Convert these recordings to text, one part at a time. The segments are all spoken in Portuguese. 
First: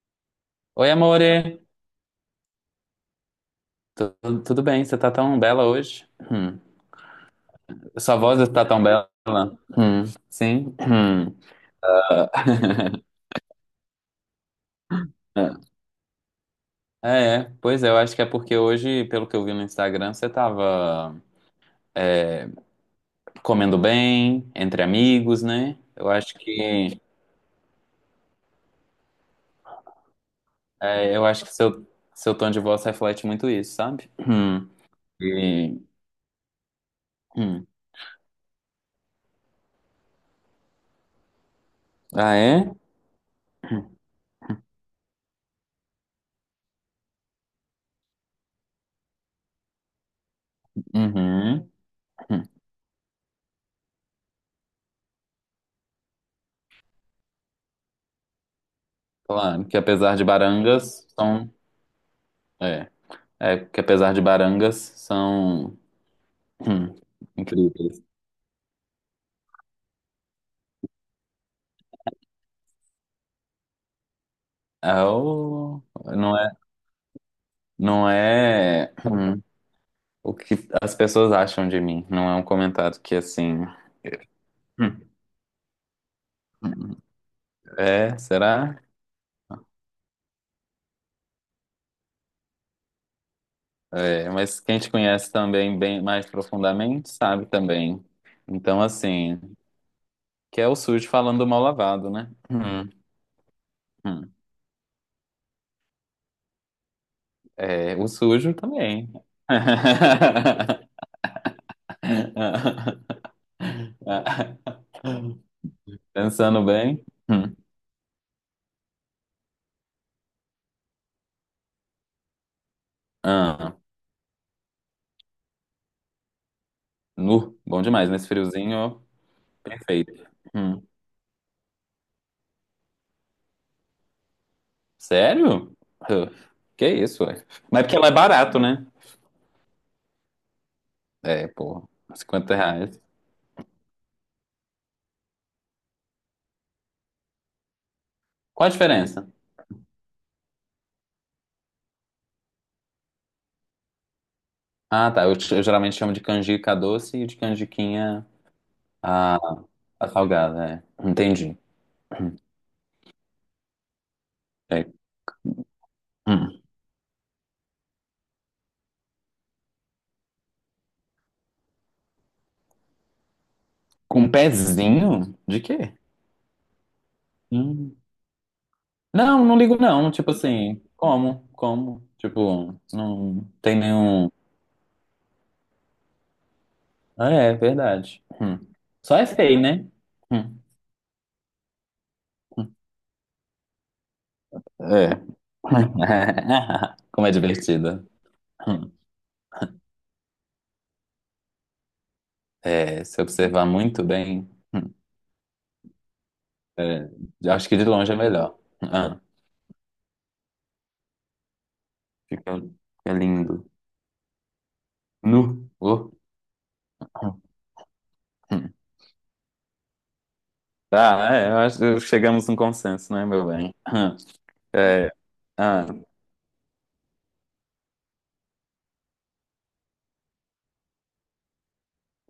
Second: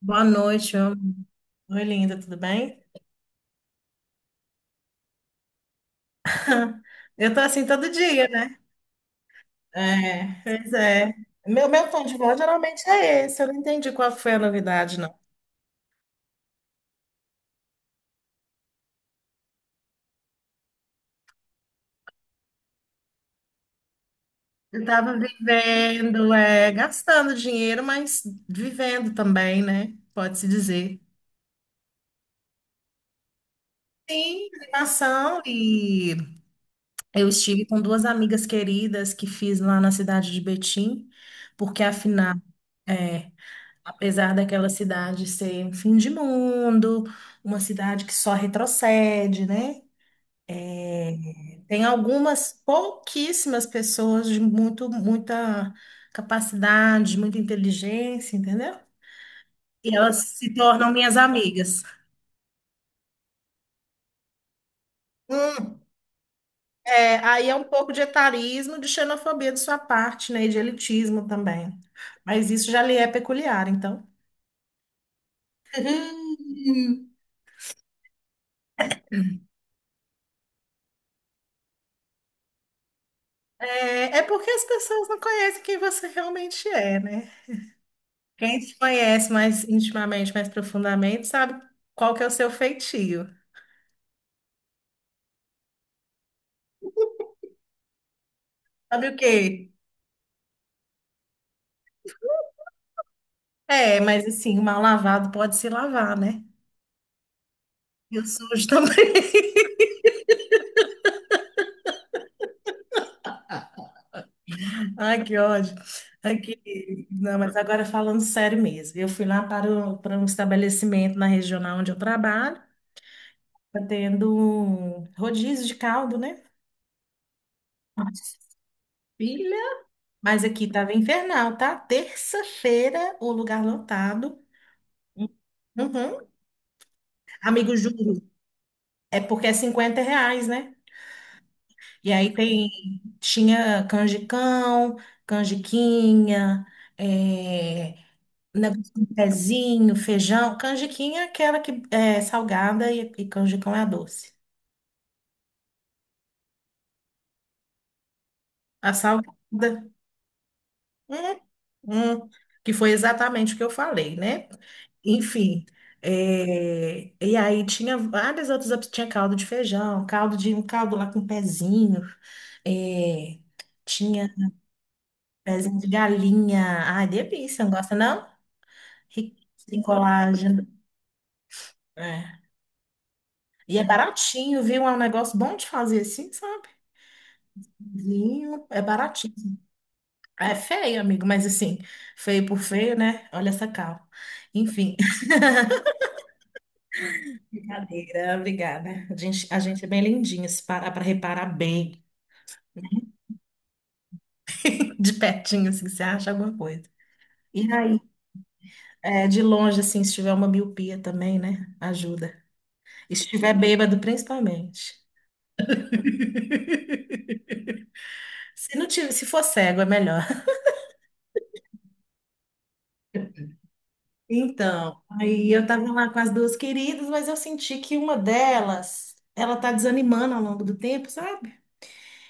Boa noite, meu Oi, amor. amore. Oi, linda, tudo bem? Tu- Tudo bem? Você tá tão bela hoje? Hum. Eu tô assim todo Sua dia, voz né? está tão bela? Hum. É, pois Sim? é. Hum. Meu tom de voz geralmente é esse, eu não entendi qual foi a novidade, não. É. Pois é, eu acho que é porque hoje, pelo que eu vi no Instagram, você tava comendo bem, entre Eu tava amigos, né? Eu vivendo, acho que, gastando dinheiro, mas vivendo também, né? Pode-se dizer. é, eu acho que seu tom de voz reflete muito isso, sabe? Sim, Hum. animação. E, E eu estive hum. com duas amigas queridas que fiz lá na cidade de Betim, porque Ah, afinal. é? é, Apesar daquela cidade ser um fim de mundo, uma cidade que só retrocede, né? É, Uhum. Tem Hum. algumas pouquíssimas pessoas de muito, muita capacidade, muita inteligência, entendeu? Claro, que E elas apesar de se tornam barangas, minhas são. amigas. É, é, que apesar de barangas, são. Hum, Hum, aí é um pouco de incríveis. etarismo, de xenofobia de sua parte, né? E de elitismo também. Mas isso já lhe é peculiar, então. É o. Não é, não é o que as pessoas acham de mim. Não é um comentário que assim. É, é porque as hum, pessoas não conhecem quem você realmente é, né? É, Quem te será? conhece mais intimamente, mais profundamente, sabe qual que é o seu feitio. É, mas quem te conhece também bem mais profundamente sabe também. Então, Sabe o assim, quê? que é o sujo falando mal lavado, né? É, mas hum. assim, o mal lavado pode se lavar, né? É, o E o sujo sujo também. também. Ai, que ódio. Pensando bem. Aqui, não, Hum. mas agora falando sério mesmo, eu fui lá para um estabelecimento na regional onde eu trabalho, Ah. tá tendo um rodízio de caldo, né? Nu, bom demais, nesse Nossa, friozinho, filha, perfeito. mas aqui Hum. tava infernal, tá? Terça-feira, o lugar lotado. Sério? Uhum. Hã, que isso, ué? Amigo, Mas é porque ela é juro. barato, né? É porque é R$ 50, né? É, pô, E aí 50 tem, reais. tinha canjicão, canjiquinha, é, Qual a negócio de diferença? pezinho, feijão. Canjiquinha é aquela que é salgada e canjicão é a doce. Ah, tá, eu geralmente chamo de canjica doce e de canjiquinha A a, salgada, a salgada, é. hum, Entendi. hum, que foi exatamente o que eu falei, né? É. Enfim, Hum. E aí tinha várias outras opções. Tinha caldo de feijão, caldo de um caldo lá com pezinho, é, Com tinha pezinho? De pezinho de quê? galinha. Ai, delícia, não gosta Hum. não? Rico Não, não ligo em não, tipo colágeno. assim, como, É. tipo, não tem E é nenhum. baratinho, viu? É um negócio bom de fazer assim, sabe? Ah, é, verdade. Hum. Vinho, é Só é baratinho. feio, né? É Hum. feio, amigo, mas assim, feio por feio, né? Olha essa cal. Enfim, É. Como é divertida. brincadeira, obrigada. A gente é bem lindinha, se parar para reparar bem, É, se observar muito bem, de pertinho, assim, você acha alguma coisa. é, acho E que de aí, longe é melhor. Ah, de longe, assim, se tiver uma miopia também, né? Ajuda. fica, fica E se estiver lindo. bêbado, principalmente. Nu. Se não tiver, se for cego, é melhor. Tá, é, eu acho que chegamos num consenso, né, meu bem? Então, É, aí eu ah, tava lá com as duas queridas, mas eu senti que uma delas, ela tá desanimando ao longo do tempo, sabe?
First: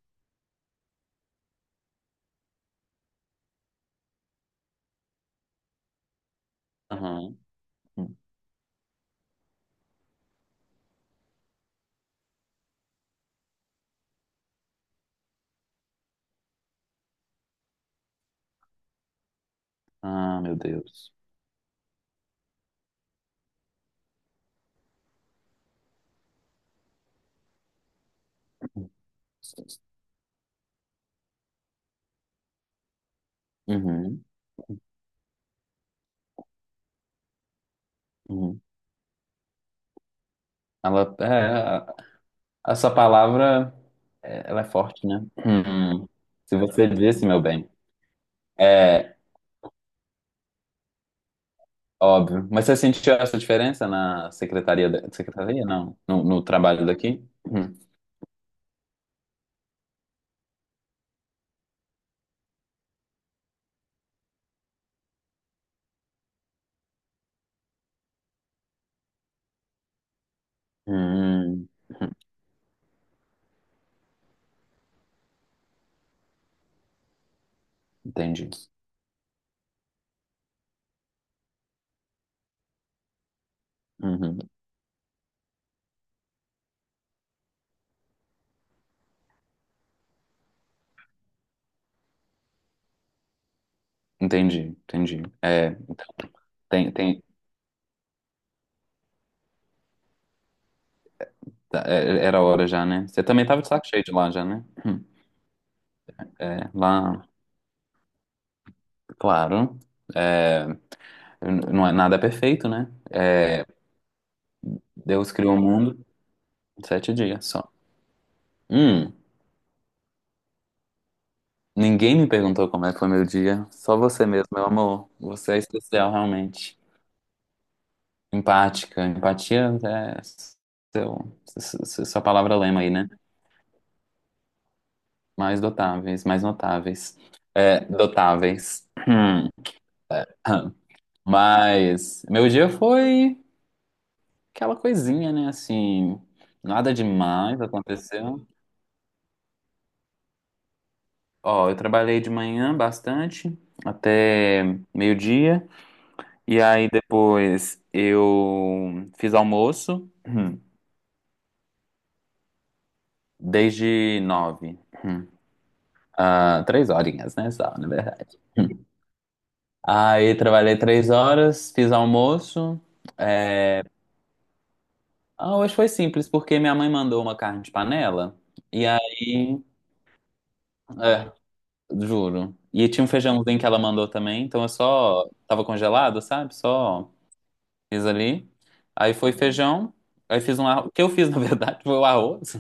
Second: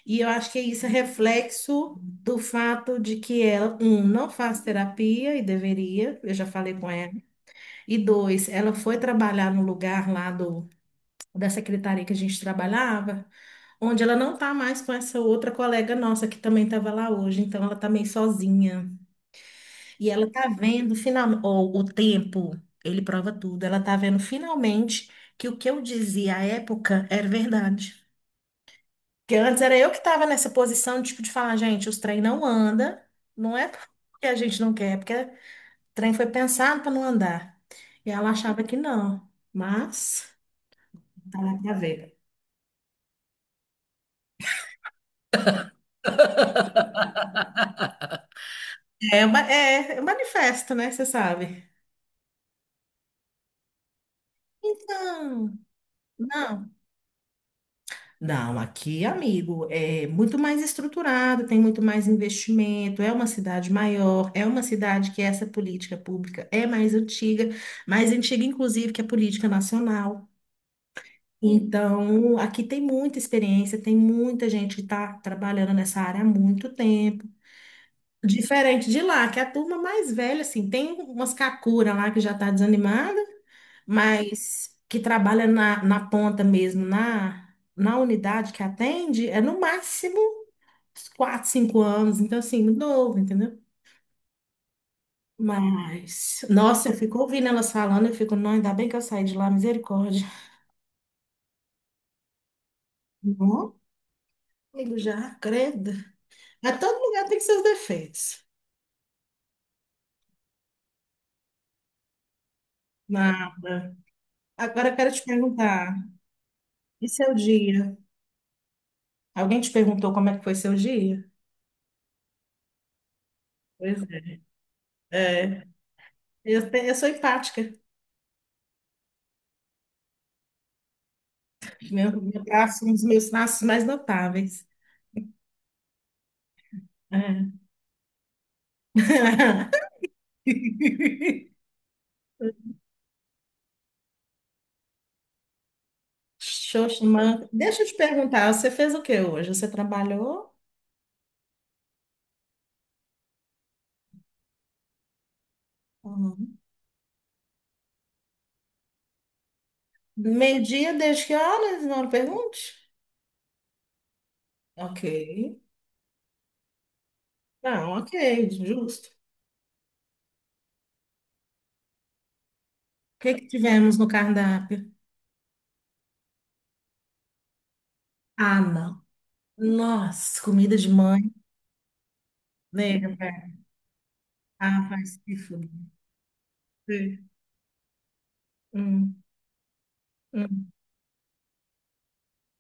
E eu acho que é isso é reflexo do fato de que ela, um, não faz terapia e deveria, eu já falei com ela. uhum. E dois, ela foi trabalhar no lugar lá do, da secretaria que a gente trabalhava, onde ela não tá mais com essa outra colega nossa que também tava lá hoje, então ela tá meio sozinha. E ela Ah, tá meu vendo Deus. finalmente, o tempo, ele prova tudo. Ela tá vendo finalmente que o que eu dizia à época era verdade. Porque antes era eu que estava nessa posição, tipo, de falar, gente, os trem não anda, não é Uhum, porque a gente não quer, é porque o trem foi pensado para não andar. E ela uhum. achava que não, mas Ela, é, tá lá pra a- ver. Essa palavra, é, ela é forte, né? Uhum. Se você disse, meu bem. É. É, é um manifesto, né? Você sabe. Óbvio. Mas você sentiu essa diferença na secretaria? Então, Secretaria? Não. No não. trabalho daqui? Hum. Não, aqui, amigo, é muito mais estruturado, tem muito mais investimento, é uma cidade maior, é uma cidade que essa política pública é mais antiga, inclusive, que a política nacional. Hum. Hum. Então, aqui tem muita experiência, tem muita gente que está trabalhando nessa área há muito tempo. Entendi. Diferente de lá, que a turma mais velha, assim, tem umas cacuras lá que já está desanimada, Uhum. mas que trabalha na ponta mesmo, na unidade que atende, é no máximo uns 4, 5 anos. Então, assim, muito novo, entendeu? Entendi, entendi. É, então, Mas, nossa, tem, eu fico tem, ouvindo elas falando, eu fico, não, ainda bem que eu saí de lá, misericórdia. tá, é, era hora já, né? Você também tava de Não, saco cheio de lá já, né? amigo, Hum. já, credo. É, A todo lá, lugar tem seus defeitos. claro. É, não é nada é perfeito, né? É, Nada. Agora eu quero te Deus criou o perguntar, mundo em e sete seu dias só. dia? Hum, Alguém te perguntou como é que foi seu dia? ninguém me perguntou como é que foi meu dia. Só Pois você é. mesmo, meu amor. Você é É, especial, eu, realmente. te- eu sou empática. Empática. Empatia é seu, su- Meu, sua meu palavra lema braço, aí, um dos né? meus traços mais notáveis. Mais dotáveis, mais notáveis. É. É, dotáveis. Hum. Mas meu dia foi aquela coisinha, né? Assim, nada Xoxa, mano. demais Deixa eu te aconteceu. perguntar, você fez o que hoje? Você trabalhou? Ó, eu trabalhei de manhã bastante, até meio-dia. Uhum. E aí depois eu fiz almoço. Meio-dia, desde que horas? Não pergunte. Desde nove. Ok. hum, Ah, três horinhas, né? Só, na Não, verdade. ok, justo. O Aí trabalhei 3 horas, fiz almoço. que que tivemos no cardápio? Ah, hoje foi simples, porque minha mãe mandou uma carne de panela. Ah, E não. aí, Nossa, comida de mãe. é, juro. E tinha um Nega, velho. feijãozinho que ela mandou também, então eu Ah, faz só que tava foda. congelado, sabe? Só Sei. fiz ali. Aí Hum, foi feijão, aí fiz um hum. arroz. O que eu fiz, na verdade, foi o arroz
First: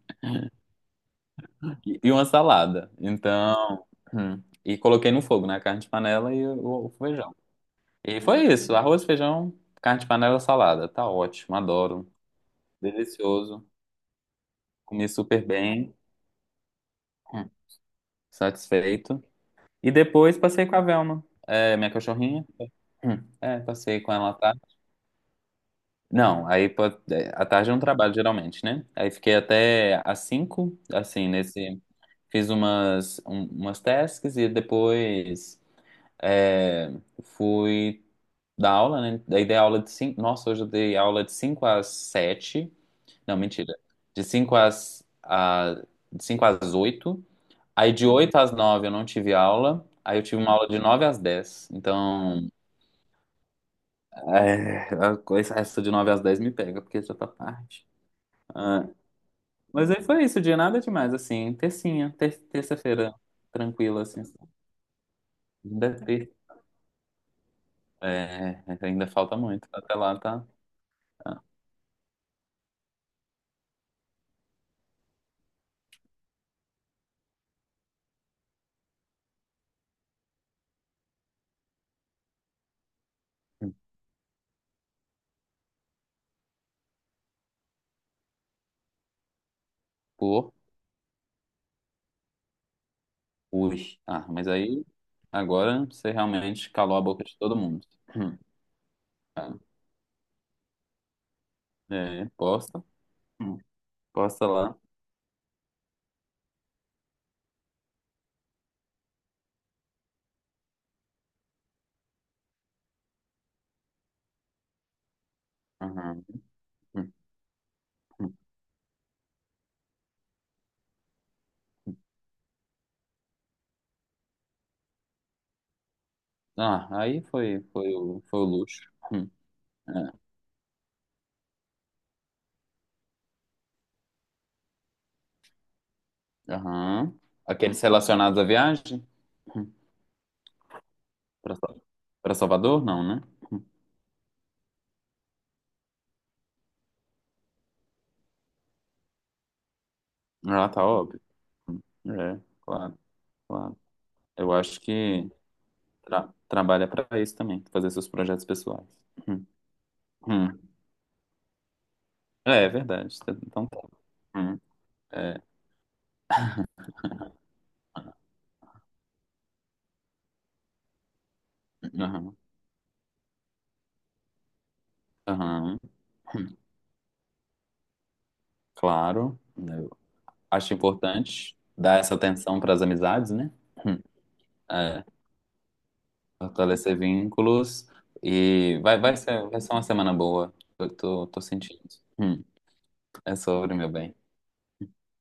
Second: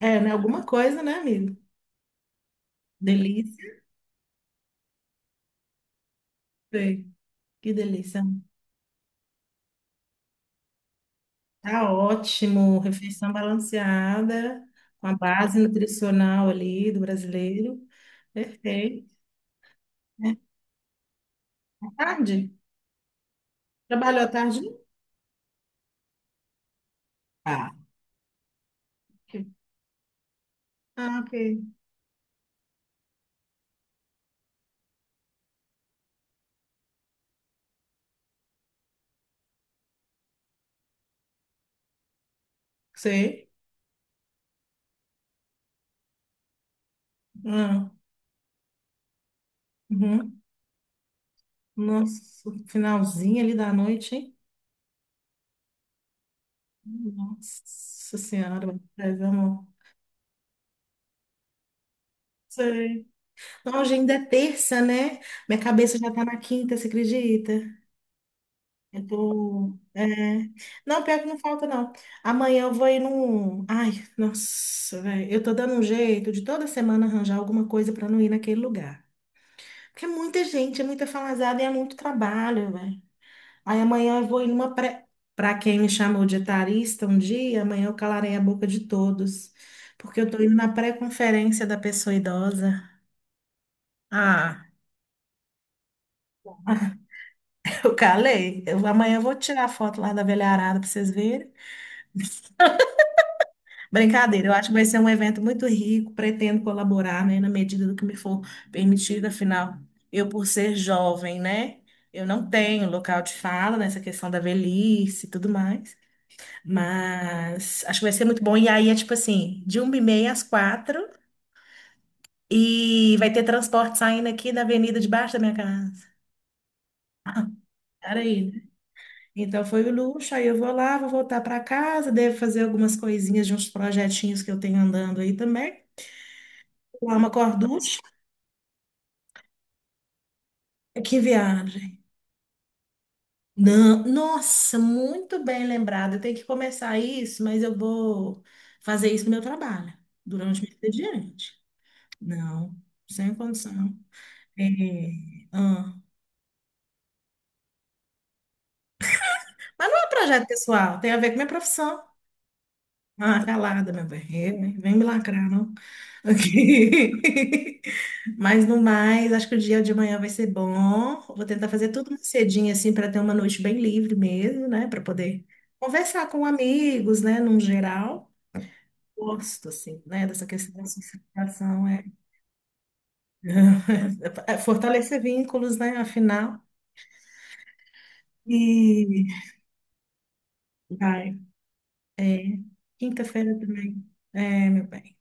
É, né? Alguma coisa, né, amigo? e uma salada. Delícia. Então, e coloquei no fogo, né? A carne de panela e o Sei. feijão. Que E delícia. foi isso, arroz, feijão, carne de panela, salada. Tá ótimo, Tá adoro. ótimo, refeição Delicioso. balanceada, com Comi a super base bem, nutricional ali do hum, brasileiro. Perfeito. satisfeito. E É, depois passei com a Velma, minha cachorrinha. tarde? É, passei com Trabalhou à ela à tarde? tarde. Não, aí à Ah, tarde é um trabalho geralmente, né? Aí fiquei ok. até às 5 Ah, assim, ok. nesse. Fiz umas tasks e depois é, fui dar aula, né? Daí dei aula de cinco. Nossa, hoje eu dei aula de 5 às sete. Não, Sei. mentira. De 5 às, a, de 5 às oito. Ah, Aí de 8 às 9 eu não tive aula. Aí eu tive uhum. uma aula de nove às dez. Então, Nossa, finalzinho ali da noite, hein? A coisa, essa de 9 às 10 me pega, porque já tá tarde. Nossa Senhora, Ah, mas, amor. mas aí foi isso, de nada demais, assim. Tercinha, Sei. terça-feira, Não, hoje tranquila, ainda assim. é terça, né? Minha Ainda é cabeça já tá ter, na quinta, você acredita? é, Eu ainda falta muito. tô. Até É... lá tá. Não, pior que não tá. falta, não. Amanhã eu vou ir num. Ai, nossa, velho. Eu tô dando um jeito de toda semana arranjar alguma coisa pra não ir naquele lugar. Porque é muita gente, é muita falazada e é muito trabalho, velho. Aí amanhã eu vou ir numa pré. Pra quem me chamou de etarista um dia, amanhã eu calarei a boca de todos. Porque eu tô Por. indo na pré-conferência da pessoa idosa. Ui. Ah, mas Ah, aí agora você realmente calou a boca de todo mundo. eu Hum. calei. Amanhã eu vou tirar a foto lá da velharada pra vocês verem. É, posta. Hum. Posta Brincadeira, eu acho que lá. vai ser um evento muito rico, pretendo colaborar, né, na medida do que me for permitido, afinal, eu por ser jovem, né, eu não tenho local de fala nessa questão da velhice e tudo mais, Aham. Hum, mas acho que vai ser hum. muito bom, e aí é tipo assim, de 1h30 às quatro, e vai ter transporte saindo aqui da avenida debaixo da minha casa. Ah, aí foi, foi, Era o, foi o aí, né? luxo. Então foi o É. luxo, aí eu vou lá, vou voltar para casa, devo fazer algumas coisinhas de uns projetinhos que eu tenho andando aí também. Aham. Lá uma Aqueles corducha. relacionados à viagem? Hum. Que Pra, Sa- viagem. pra Salvador? Não, né? Não, nossa, muito bem lembrado. Eu tenho que começar isso, mas eu vou fazer isso no meu trabalho, durante o Ah, meu tá óbvio. expediente. Hum, É, Não, claro, sem claro. condição. Eu É, acho que ah. Trabalha pra isso também, fazer seus projetos pessoais. Hum, Mas não é projeto hum. pessoal, tem a ver com minha profissão. É verdade. Então Ah, então tá. calada, meu bem. É, Hum, né? Vem me é, lacrar, não? Aqui. Mas no mais, acho que o dia de amanhã vai ser bom. Vou tentar fazer tudo mais aham, cedinho, assim, para ter uma noite bem livre mesmo, né? Para poder aham, conversar com amigos, né? Num geral. claro. Gosto, Eu assim, né? Dessa acho questão da importante socialização. dar É... essa atenção para as amizades, né? Hum, é é. fortalecer vínculos, né? Afinal. Fortalecer vínculos e vai, vai E ser, vai ser uma semana boa. Eu tô, vai. tô sentindo. Hum, é Quinta-feira sobre, meu também. bem. É, meu bem.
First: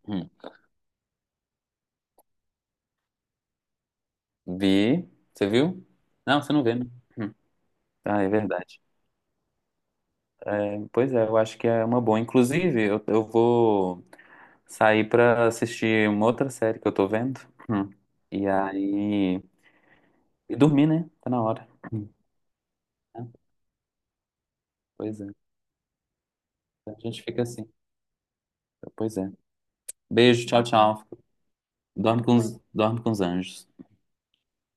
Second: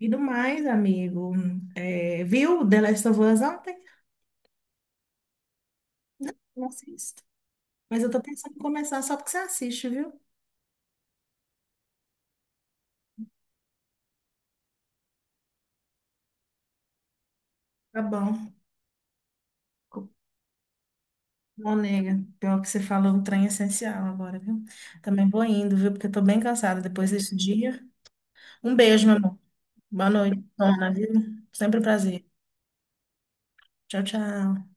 E do Hum. mais, amigo, viu The Last of Us ontem? Vi, você viu? Não, você não Não vê, né? assisto. Hum. Mas eu tô Ah, é pensando em verdade. começar só porque você assiste, viu? É, pois é, eu acho que é uma boa. Inclusive, eu vou sair pra assistir uma outra série que eu tô vendo. Hum. Tá E bom. aí. E dormir, né? Tá na hora. Bom, Hum. nega. Pior que você falou, um É, trem essencial agora, viu? pois é. Também vou indo, viu? Porque eu tô bem cansada A depois gente desse fica assim. dia. Um beijo, meu Pois é. amor. Boa noite, Beijo, tchau, Tona, tchau. viu? Sempre um Dorme prazer. com os, dorme com os anjos. Tchau, tchau.